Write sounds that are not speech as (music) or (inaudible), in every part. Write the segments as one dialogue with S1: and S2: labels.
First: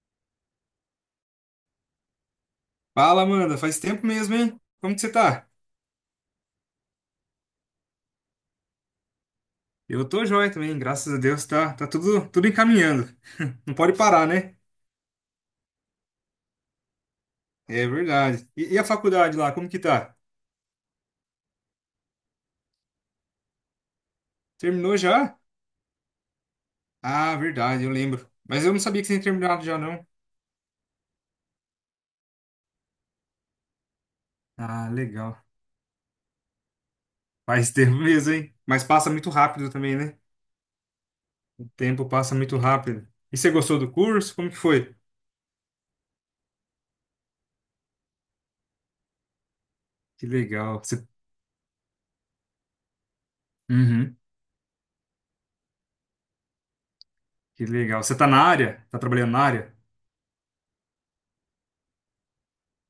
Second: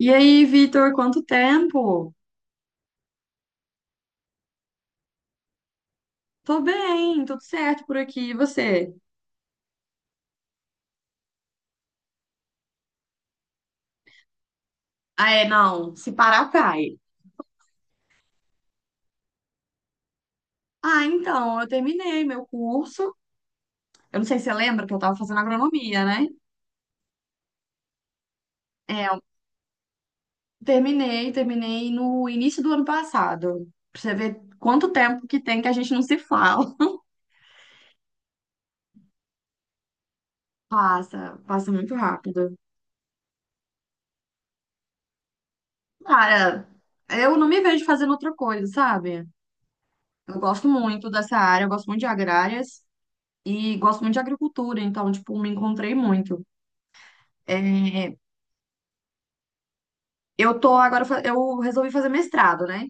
S1: E aí, Vitor, quanto tempo?
S2: Fala, Amanda. Faz tempo mesmo, hein? Como que você tá?
S1: Tô bem, tudo certo por aqui. E você?
S2: Eu tô joia também, graças a Deus. Tá, tudo encaminhando. Não pode parar, né?
S1: Ah, é, não, se parar, cai.
S2: É verdade. E a faculdade lá, como que tá?
S1: Ah, então, eu terminei meu curso. Eu não sei se você lembra que
S2: Terminou
S1: eu tava
S2: já?
S1: fazendo agronomia, né?
S2: Ah, verdade, eu lembro. Mas eu não sabia
S1: É,
S2: que você
S1: eu
S2: tinha terminado já, não.
S1: terminei no início do ano passado. Pra você ver
S2: Ah,
S1: quanto tempo que
S2: legal.
S1: tem que a gente não se fala.
S2: Faz (laughs) tempo mesmo, hein? Mas passa muito rápido também, né?
S1: Passa,
S2: O
S1: passa muito
S2: tempo passa
S1: rápido.
S2: muito rápido. E você gostou do curso? Como que foi?
S1: Cara, eu não me vejo fazendo outra coisa, sabe?
S2: Que
S1: Eu gosto
S2: legal. Você.
S1: muito dessa área, eu gosto muito de agrárias e gosto muito
S2: Uhum.
S1: de agricultura, então, tipo, me encontrei muito.
S2: Que legal.
S1: É,
S2: Você tá na área? Tá trabalhando na área?
S1: eu tô agora, eu resolvi fazer mestrado, né?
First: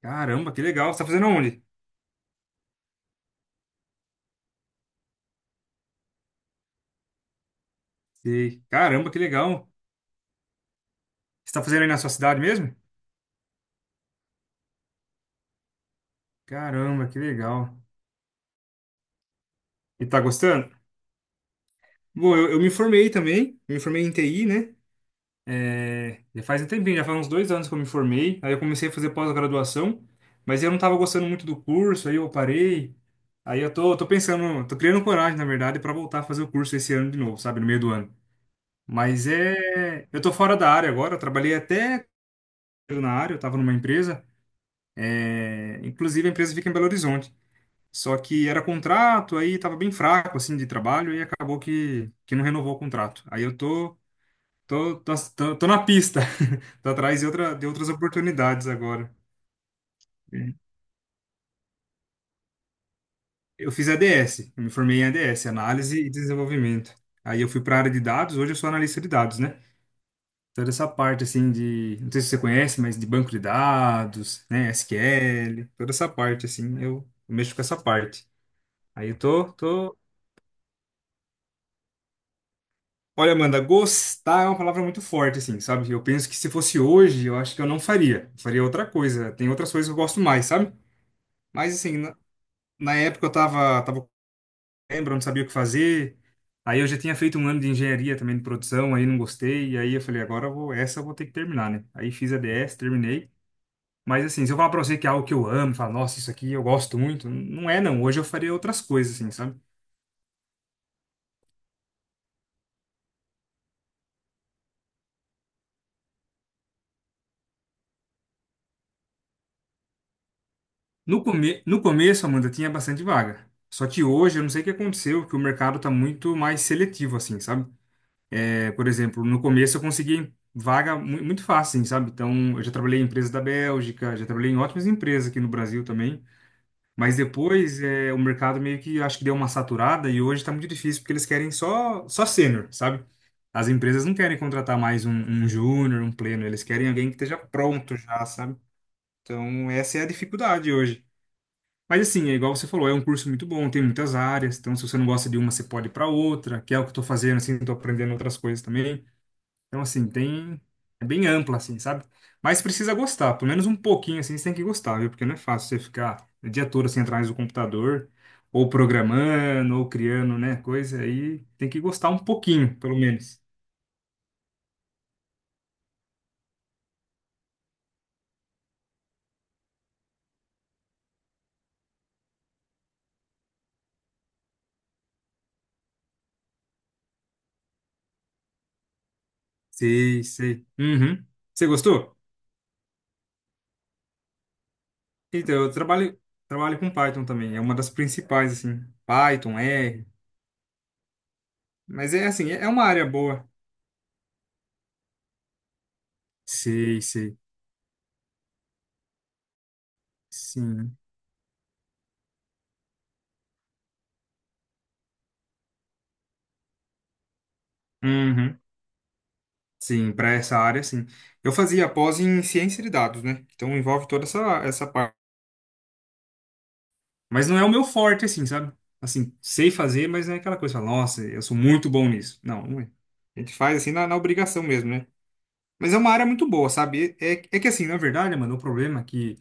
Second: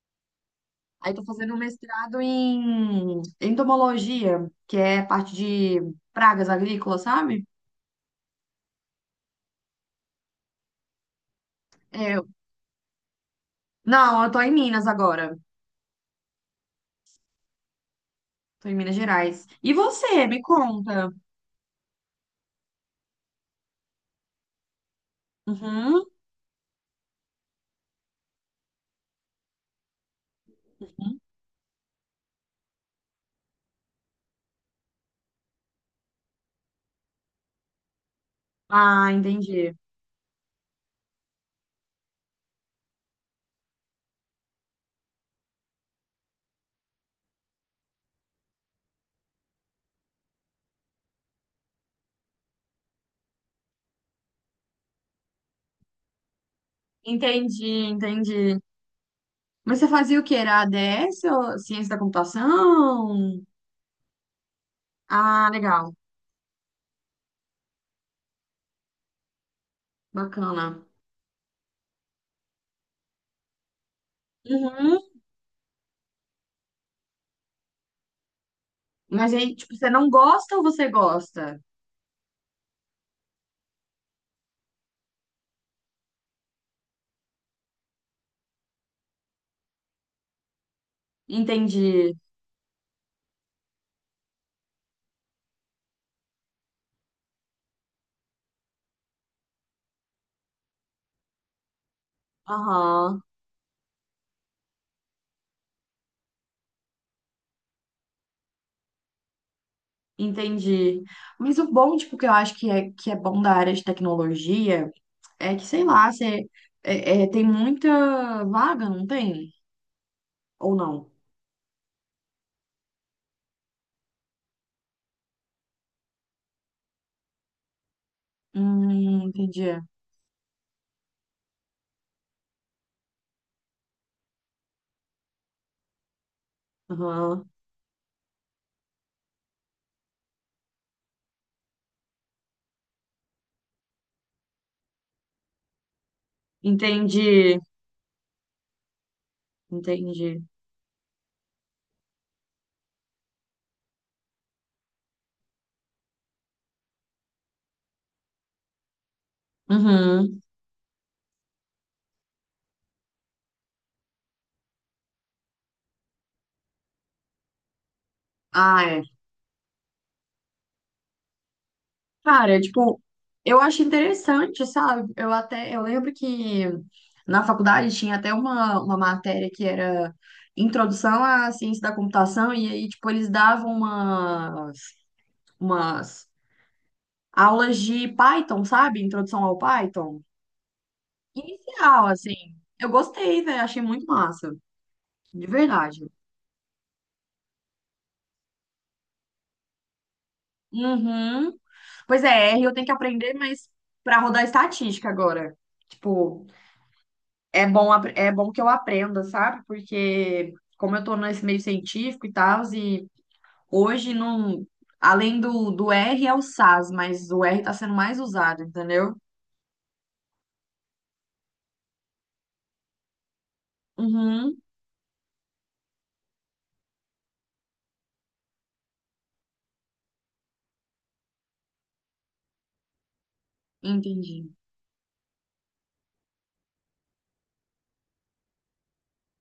S2: Caramba, que legal. Você tá
S1: Aí tô
S2: fazendo
S1: fazendo um
S2: onde?
S1: mestrado em entomologia, que é parte de pragas agrícolas, sabe?
S2: Sei. Caramba, que legal. Você tá fazendo aí na sua
S1: É,
S2: cidade mesmo?
S1: não, eu tô em Minas agora.
S2: Caramba, que legal.
S1: Tô em Minas Gerais. E
S2: E tá
S1: você, me
S2: gostando?
S1: conta?
S2: Bom, eu me formei também. Eu me formei em TI, né?
S1: Uhum.
S2: É, já faz um tempinho, já faz uns 2 anos que eu me formei. Aí eu comecei a fazer pós-graduação, mas eu não tava gostando muito do curso, aí eu parei. Aí eu tô pensando, tô criando coragem, na verdade, pra voltar a fazer o curso esse ano de novo, sabe? No meio do ano.
S1: Ah,
S2: Mas
S1: entendi.
S2: é. Eu tô fora da área agora, eu trabalhei até na área, eu tava numa empresa. É, inclusive a empresa fica em Belo Horizonte. Só que era contrato, aí tava bem fraco, assim, de trabalho, e acabou que, não renovou o contrato. Aí eu tô na pista, (laughs) tô atrás de, outra, de
S1: Entendi,
S2: outras
S1: entendi.
S2: oportunidades agora.
S1: Mas você fazia o que?
S2: É.
S1: Era ADS ou ciência da computação?
S2: Eu fiz ADS, eu me formei em
S1: Ah,
S2: ADS,
S1: legal.
S2: Análise e Desenvolvimento. Aí eu fui para a área de dados, hoje eu sou analista de dados, né? Toda
S1: Bacana.
S2: essa parte, assim, de, não sei se você conhece, mas de banco de dados, né,
S1: Uhum.
S2: SQL, toda essa parte, assim, eu mexo com essa parte. Aí eu
S1: Mas
S2: tô,
S1: aí, tipo, você
S2: tô
S1: não gosta ou você gosta?
S2: Olha, Amanda, gostar é uma palavra muito forte, assim, sabe? Eu penso que se fosse hoje, eu acho que eu não faria. Eu faria outra coisa. Tem outras coisas que eu gosto mais, sabe? Mas, assim,
S1: Entendi.
S2: na, época eu lembro, eu não sabia o que fazer. Aí eu já tinha feito um ano de engenharia também de produção, aí não gostei. E aí eu falei, agora eu vou, essa eu vou ter que terminar, né? Aí fiz a DS,
S1: Aham,
S2: terminei. Mas, assim, se eu falar pra você que é algo que eu amo, falar, nossa, isso aqui eu gosto muito, não é, não. Hoje eu faria outras coisas, assim, sabe?
S1: entendi. Mas o bom, tipo, que eu acho que é bom da área de tecnologia é que, sei lá, você tem muita vaga, não tem? Ou não?
S2: No começo, Amanda, tinha bastante vaga. Só que hoje, eu não sei o que aconteceu, que o mercado tá muito mais seletivo, assim, sabe? É, por exemplo, no
S1: Entendi.
S2: começo eu consegui vaga muito fácil, assim, sabe? Então, eu já trabalhei em empresas da Bélgica, já trabalhei em ótimas empresas aqui no Brasil também. Mas
S1: Aham.
S2: depois, é, o mercado meio que, acho que deu uma saturada e hoje tá muito difícil, porque eles querem só sênior, sabe? As empresas não querem contratar mais um júnior, um pleno, eles querem alguém que esteja
S1: Entendi,
S2: pronto já, sabe? Então, essa é a
S1: entendi.
S2: dificuldade hoje. Mas assim, é igual você falou, é um curso muito bom, tem muitas áreas, então se você não gosta de uma, você pode ir para outra, que é o que eu tô fazendo, assim, tô aprendendo outras coisas também. Então, assim,
S1: Uhum.
S2: tem. É bem ampla, assim, sabe? Mas precisa gostar, pelo menos um pouquinho, assim, você tem que gostar, viu? Porque não é fácil você ficar o dia todo assim atrás do computador, ou
S1: Ah, é.
S2: programando, ou criando, né? Coisa aí, tem que gostar um
S1: Cara,
S2: pouquinho, pelo
S1: tipo,
S2: menos.
S1: eu acho interessante, sabe? Eu até, eu lembro que na faculdade tinha até uma matéria que era Introdução à Ciência da Computação, e aí, tipo, eles davam umas, umas aulas de Python, sabe? Introdução ao Python.
S2: Sei, sei. Uhum. Você
S1: Inicial,
S2: gostou?
S1: assim. Eu gostei, velho, achei muito massa, de
S2: Então, eu
S1: verdade.
S2: trabalho com Python também, é uma das principais, assim. Python, R.
S1: Uhum.
S2: Mas
S1: Pois
S2: é assim,
S1: é, R
S2: é
S1: eu
S2: uma
S1: tenho que
S2: área
S1: aprender,
S2: boa.
S1: mas pra rodar estatística agora. Tipo,
S2: Sei, sei.
S1: é bom, é bom que eu aprenda, sabe? Porque como
S2: Sim.
S1: eu tô nesse meio científico e tal, e hoje não, além do R é o SAS, mas o R tá sendo mais
S2: Uhum.
S1: usado, entendeu?
S2: Sim, para essa área, sim. Eu fazia a pós em ciência de dados, né? Então envolve toda essa,
S1: Uhum,
S2: essa parte. Mas não é o meu forte, assim, sabe? Assim, sei fazer, mas não é aquela coisa, fala, nossa, eu sou muito bom nisso. Não, não é. A gente faz assim na
S1: entendi.
S2: obrigação mesmo, né? Mas é uma área muito boa, sabe? É que assim, na verdade, mano, o problema é que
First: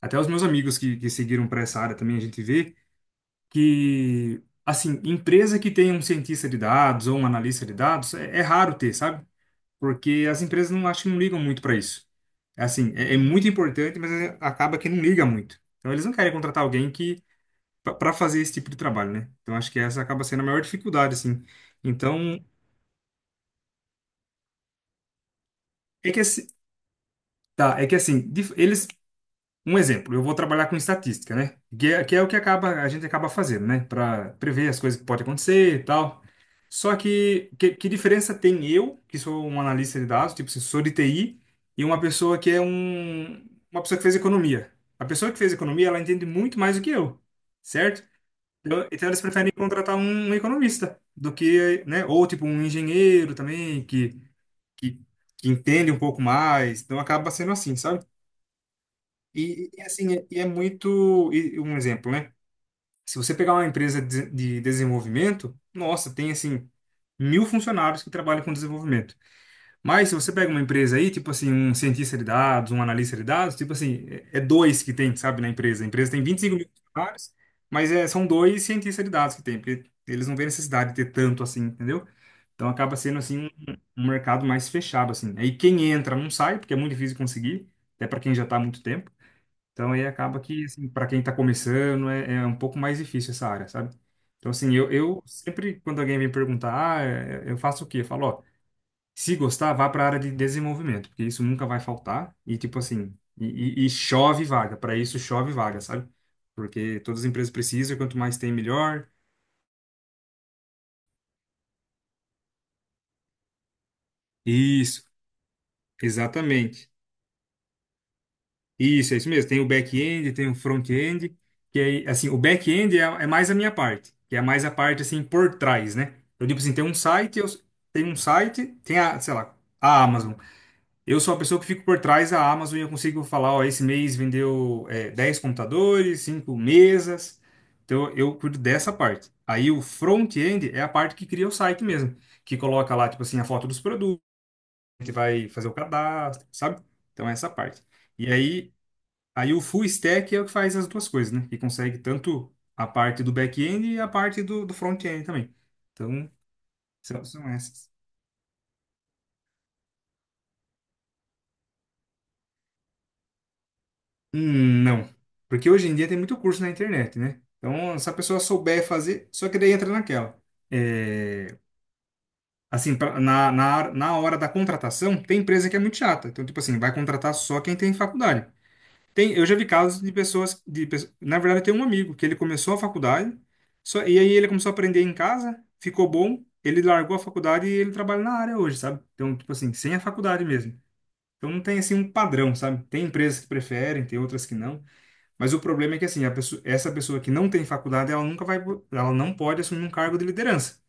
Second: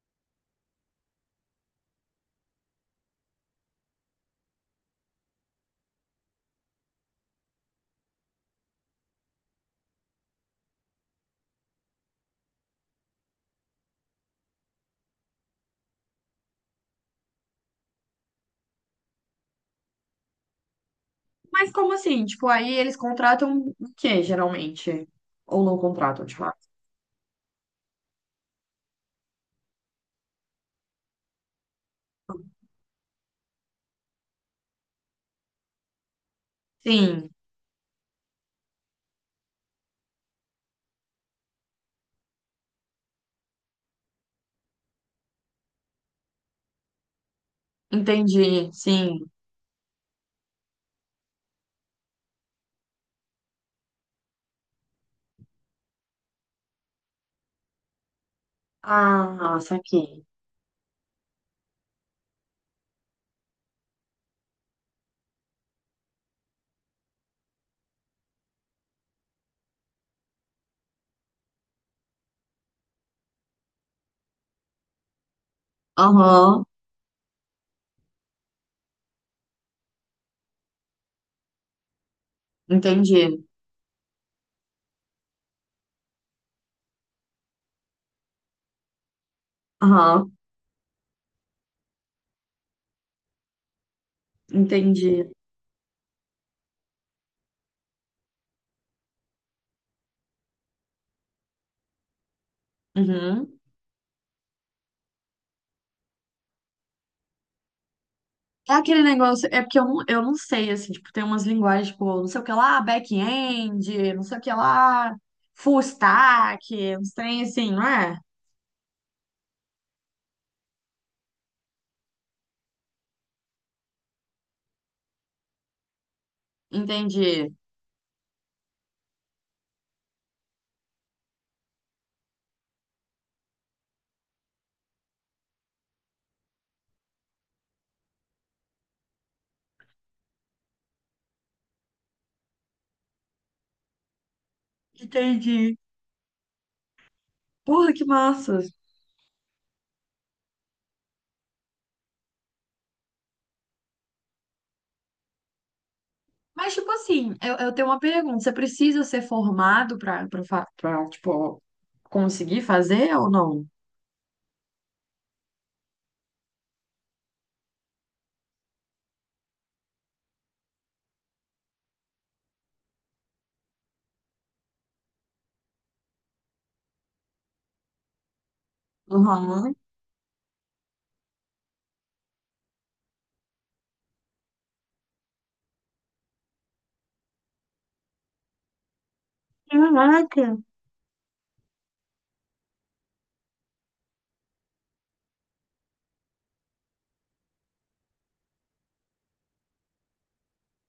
S2: até os meus amigos que seguiram para essa área também a gente vê, que, assim, empresa que tem um cientista de dados ou um analista de dados, é raro ter, sabe? Porque as empresas não acho que não ligam muito para isso. É assim, é muito importante, mas acaba que não liga muito. Então eles não querem contratar alguém que para fazer esse tipo de trabalho, né? Então acho que essa acaba sendo a maior dificuldade, assim.
S1: Mas como assim?
S2: Então,
S1: Tipo, aí eles contratam o quê, geralmente? Ou não
S2: é que
S1: contratam, de
S2: assim,
S1: fato?
S2: tá, é que assim, dif- eles um exemplo, eu vou trabalhar com estatística, né? Que é o que acaba, a gente acaba fazendo, né? Para prever as coisas que podem acontecer e tal. Só
S1: Sim,
S2: que, que diferença tem eu, que sou um analista de dados, tipo, assim, sou de TI, e uma pessoa que é uma pessoa que fez economia? A pessoa que fez economia, ela entende muito mais do que eu, certo?
S1: entendi,
S2: Então, eles
S1: sim.
S2: preferem contratar um economista do que, né? Ou tipo um engenheiro também que, que entende um pouco mais. Então acaba sendo assim, sabe?
S1: Ah,
S2: E, assim,
S1: saquei.
S2: e é muito. E um exemplo, né? Se você pegar uma empresa de desenvolvimento, nossa, tem assim, mil funcionários que trabalham com desenvolvimento. Mas se você pega uma empresa aí, tipo assim, um cientista de dados, um analista de dados, tipo assim, é dois que tem, sabe, na empresa. A empresa tem 25
S1: Aham,
S2: mil funcionários, mas é, são dois cientistas de dados que tem, porque eles não veem necessidade de ter tanto assim, entendeu? Então acaba sendo assim
S1: entendi.
S2: um, um mercado mais fechado, assim. Aí quem entra não sai, porque é muito difícil conseguir, até para quem já está há muito tempo. Então, aí
S1: Aham,
S2: acaba que, assim, para quem está começando, é, é um pouco mais difícil essa área, sabe? Então, assim, eu
S1: entendi.
S2: sempre, quando alguém vem perguntar, ah, é- é, eu faço o quê? Eu falo, ó, se gostar, vá para a área de desenvolvimento, porque isso nunca vai faltar. E, tipo assim,
S1: Uhum.
S2: e chove vaga, para isso chove vaga, sabe? Porque todas as empresas precisam, e quanto mais tem,
S1: É aquele
S2: melhor.
S1: negócio, é porque eu não sei, assim, tipo, tem umas linguagens, tipo, não sei o que lá, back-end, não sei o que
S2: Isso,
S1: lá, full
S2: exatamente.
S1: stack, uns trem assim, não é?
S2: Isso, é isso mesmo. Tem o back-end, tem o front-end, que é assim, o back-end é, é mais a minha parte, que é mais a parte assim por trás, né? Eu tipo assim, tem um
S1: Entendi.
S2: site, eu tem um site, tem a, sei lá, a Amazon. Eu sou a pessoa que fico por trás da Amazon e eu consigo falar, ó, esse mês vendeu é, 10 computadores, 5 mesas. Então eu cuido dessa parte. Aí o front-end é a parte que cria o site mesmo, que coloca lá tipo assim a foto dos produtos, que vai fazer o
S1: Entendi.
S2: cadastro, sabe? Então é essa parte.
S1: Porra, que
S2: E
S1: massa.
S2: aí Aí o full stack é o que faz as duas coisas, né? Que consegue tanto a parte do back-end e a parte do, do front-end também. Então,
S1: Mas, tipo
S2: são,
S1: assim,
S2: são
S1: eu tenho
S2: essas.
S1: uma pergunta, você precisa ser formado pra tipo, conseguir fazer ou não?
S2: Não. Porque hoje em dia tem muito curso na internet, né? Então, se a pessoa souber fazer, só que daí entra naquela. É, assim, pra- na, na, na hora da contratação, tem empresa que é muito chata. Então, tipo assim, vai contratar só quem tem faculdade. Tem, eu já vi
S1: Aham.
S2: casos de pessoas, de, pe- na verdade, tem um amigo que ele começou a faculdade, só, e aí ele começou a aprender em casa, ficou bom, ele largou a faculdade e ele trabalha na área hoje, sabe? Então, tipo assim, sem a faculdade
S1: Caraca.
S2: mesmo. Então não tem assim um padrão, sabe? Tem empresas que preferem, tem outras que não, mas o problema é que assim, a pessoa, essa pessoa que não tem faculdade, ela nunca vai, po- ela não pode assumir um cargo de liderança.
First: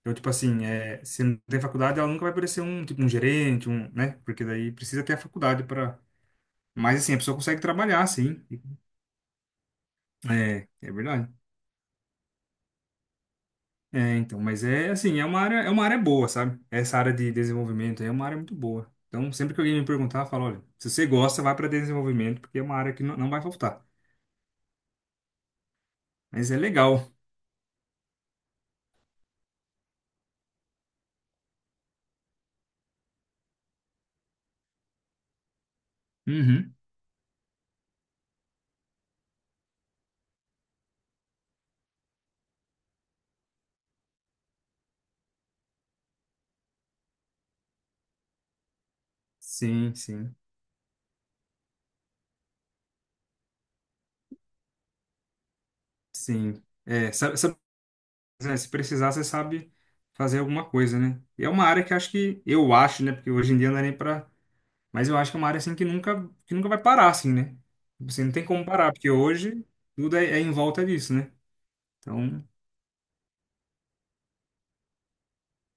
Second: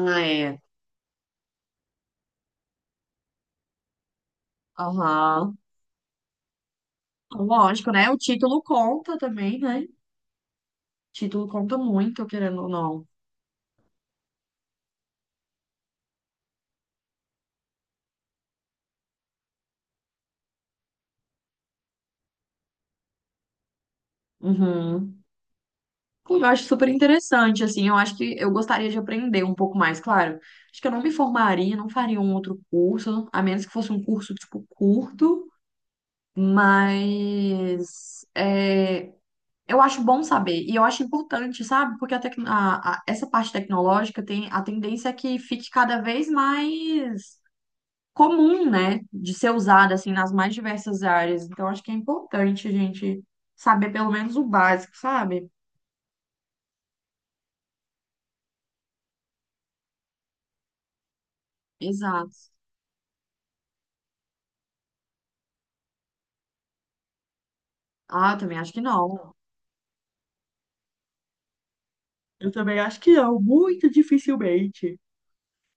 S2: Então, tipo
S1: é.
S2: assim, é, se não tem faculdade, ela nunca vai parecer um, tipo, um gerente, um, né? Porque daí precisa ter a
S1: Aham.
S2: faculdade para mas assim, a pessoa consegue
S1: Lógico,
S2: trabalhar,
S1: né? O
S2: sim.
S1: título conta também, né?
S2: É, é verdade.
S1: Título conta muito, querendo ou não.
S2: É, então, mas é assim, é uma área boa, sabe? Essa área de desenvolvimento aí é uma área muito boa. Então, sempre que alguém me perguntar, eu falo, olha, se você gosta, vai para desenvolvimento, porque é uma área que não, não vai faltar.
S1: Uhum. Eu
S2: Mas é
S1: acho super
S2: legal.
S1: interessante, assim, eu acho que eu gostaria de aprender um pouco mais, claro. Acho que eu não me formaria, não faria um outro curso, a menos que fosse um curso, tipo, curto,
S2: Uhum.
S1: mas é, eu acho bom saber, e eu acho importante, sabe? Porque a essa parte tecnológica tem a tendência é que fique cada vez mais comum, né? De ser usada,
S2: Sim,
S1: assim, nas
S2: sim,
S1: mais diversas áreas. Então, acho que é importante a gente saber pelo menos o básico, sabe?
S2: sim. É, sabe, sabe, né, se precisar, você sabe fazer alguma coisa, né? E é uma área que acho que,
S1: Exato.
S2: eu acho, né? Porque hoje em dia não é nem pra. Mas eu acho que é uma área assim que nunca vai parar, assim, né? Você não
S1: Ah,
S2: tem
S1: também
S2: como
S1: acho que
S2: parar, porque
S1: não.
S2: hoje tudo é, é em volta disso, né? Então.
S1: Eu também acho que não, muito dificilmente.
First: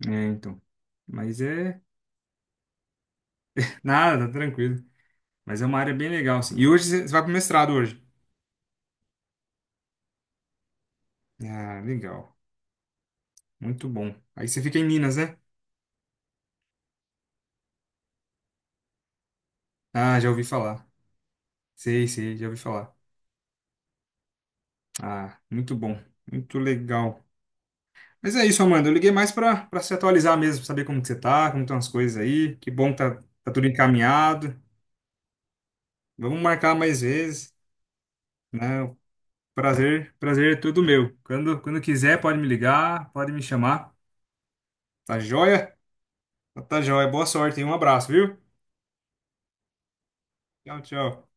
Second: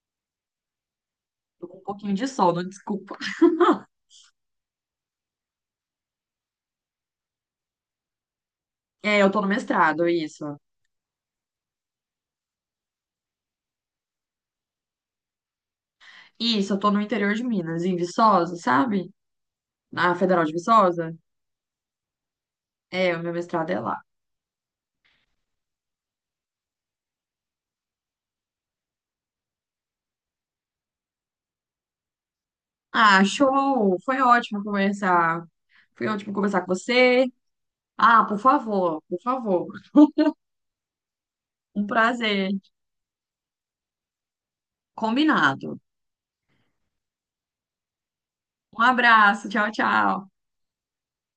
S2: É, então. Mas
S1: Tô com
S2: é.
S1: um pouquinho de sono, desculpa. (laughs)
S2: Nada, tá tranquilo. Mas é uma área bem legal, assim. E hoje você você vai pro mestrado hoje.
S1: É, eu tô no mestrado, isso.
S2: Ah, legal. Muito bom. Aí você fica em Minas, né?
S1: Isso, eu tô no interior de Minas, em Viçosa, sabe? Na
S2: Ah, já ouvi
S1: Federal de
S2: falar.
S1: Viçosa.
S2: Sei, sei, já ouvi falar.
S1: É, o meu mestrado é lá.
S2: Ah, muito bom. Muito legal. Mas é isso, Amanda. Eu liguei mais pra, pra se atualizar mesmo, pra saber como que você tá, como estão as coisas aí. Que bom que tá,
S1: Ah,
S2: tá tudo
S1: show! Foi
S2: encaminhado.
S1: ótimo conversar. Foi ótimo
S2: Vamos
S1: conversar com
S2: marcar mais
S1: você.
S2: vezes,
S1: Ah, por
S2: né? O
S1: favor, por favor.
S2: Prazer, prazer é todo meu. Quando, quando
S1: Um
S2: quiser, pode me
S1: prazer.
S2: ligar, pode me chamar. Tá
S1: Combinado.
S2: joia? Tá, joia. Boa sorte e um abraço, viu?
S1: Um abraço, tchau, tchau.
S2: Tchau, tchau.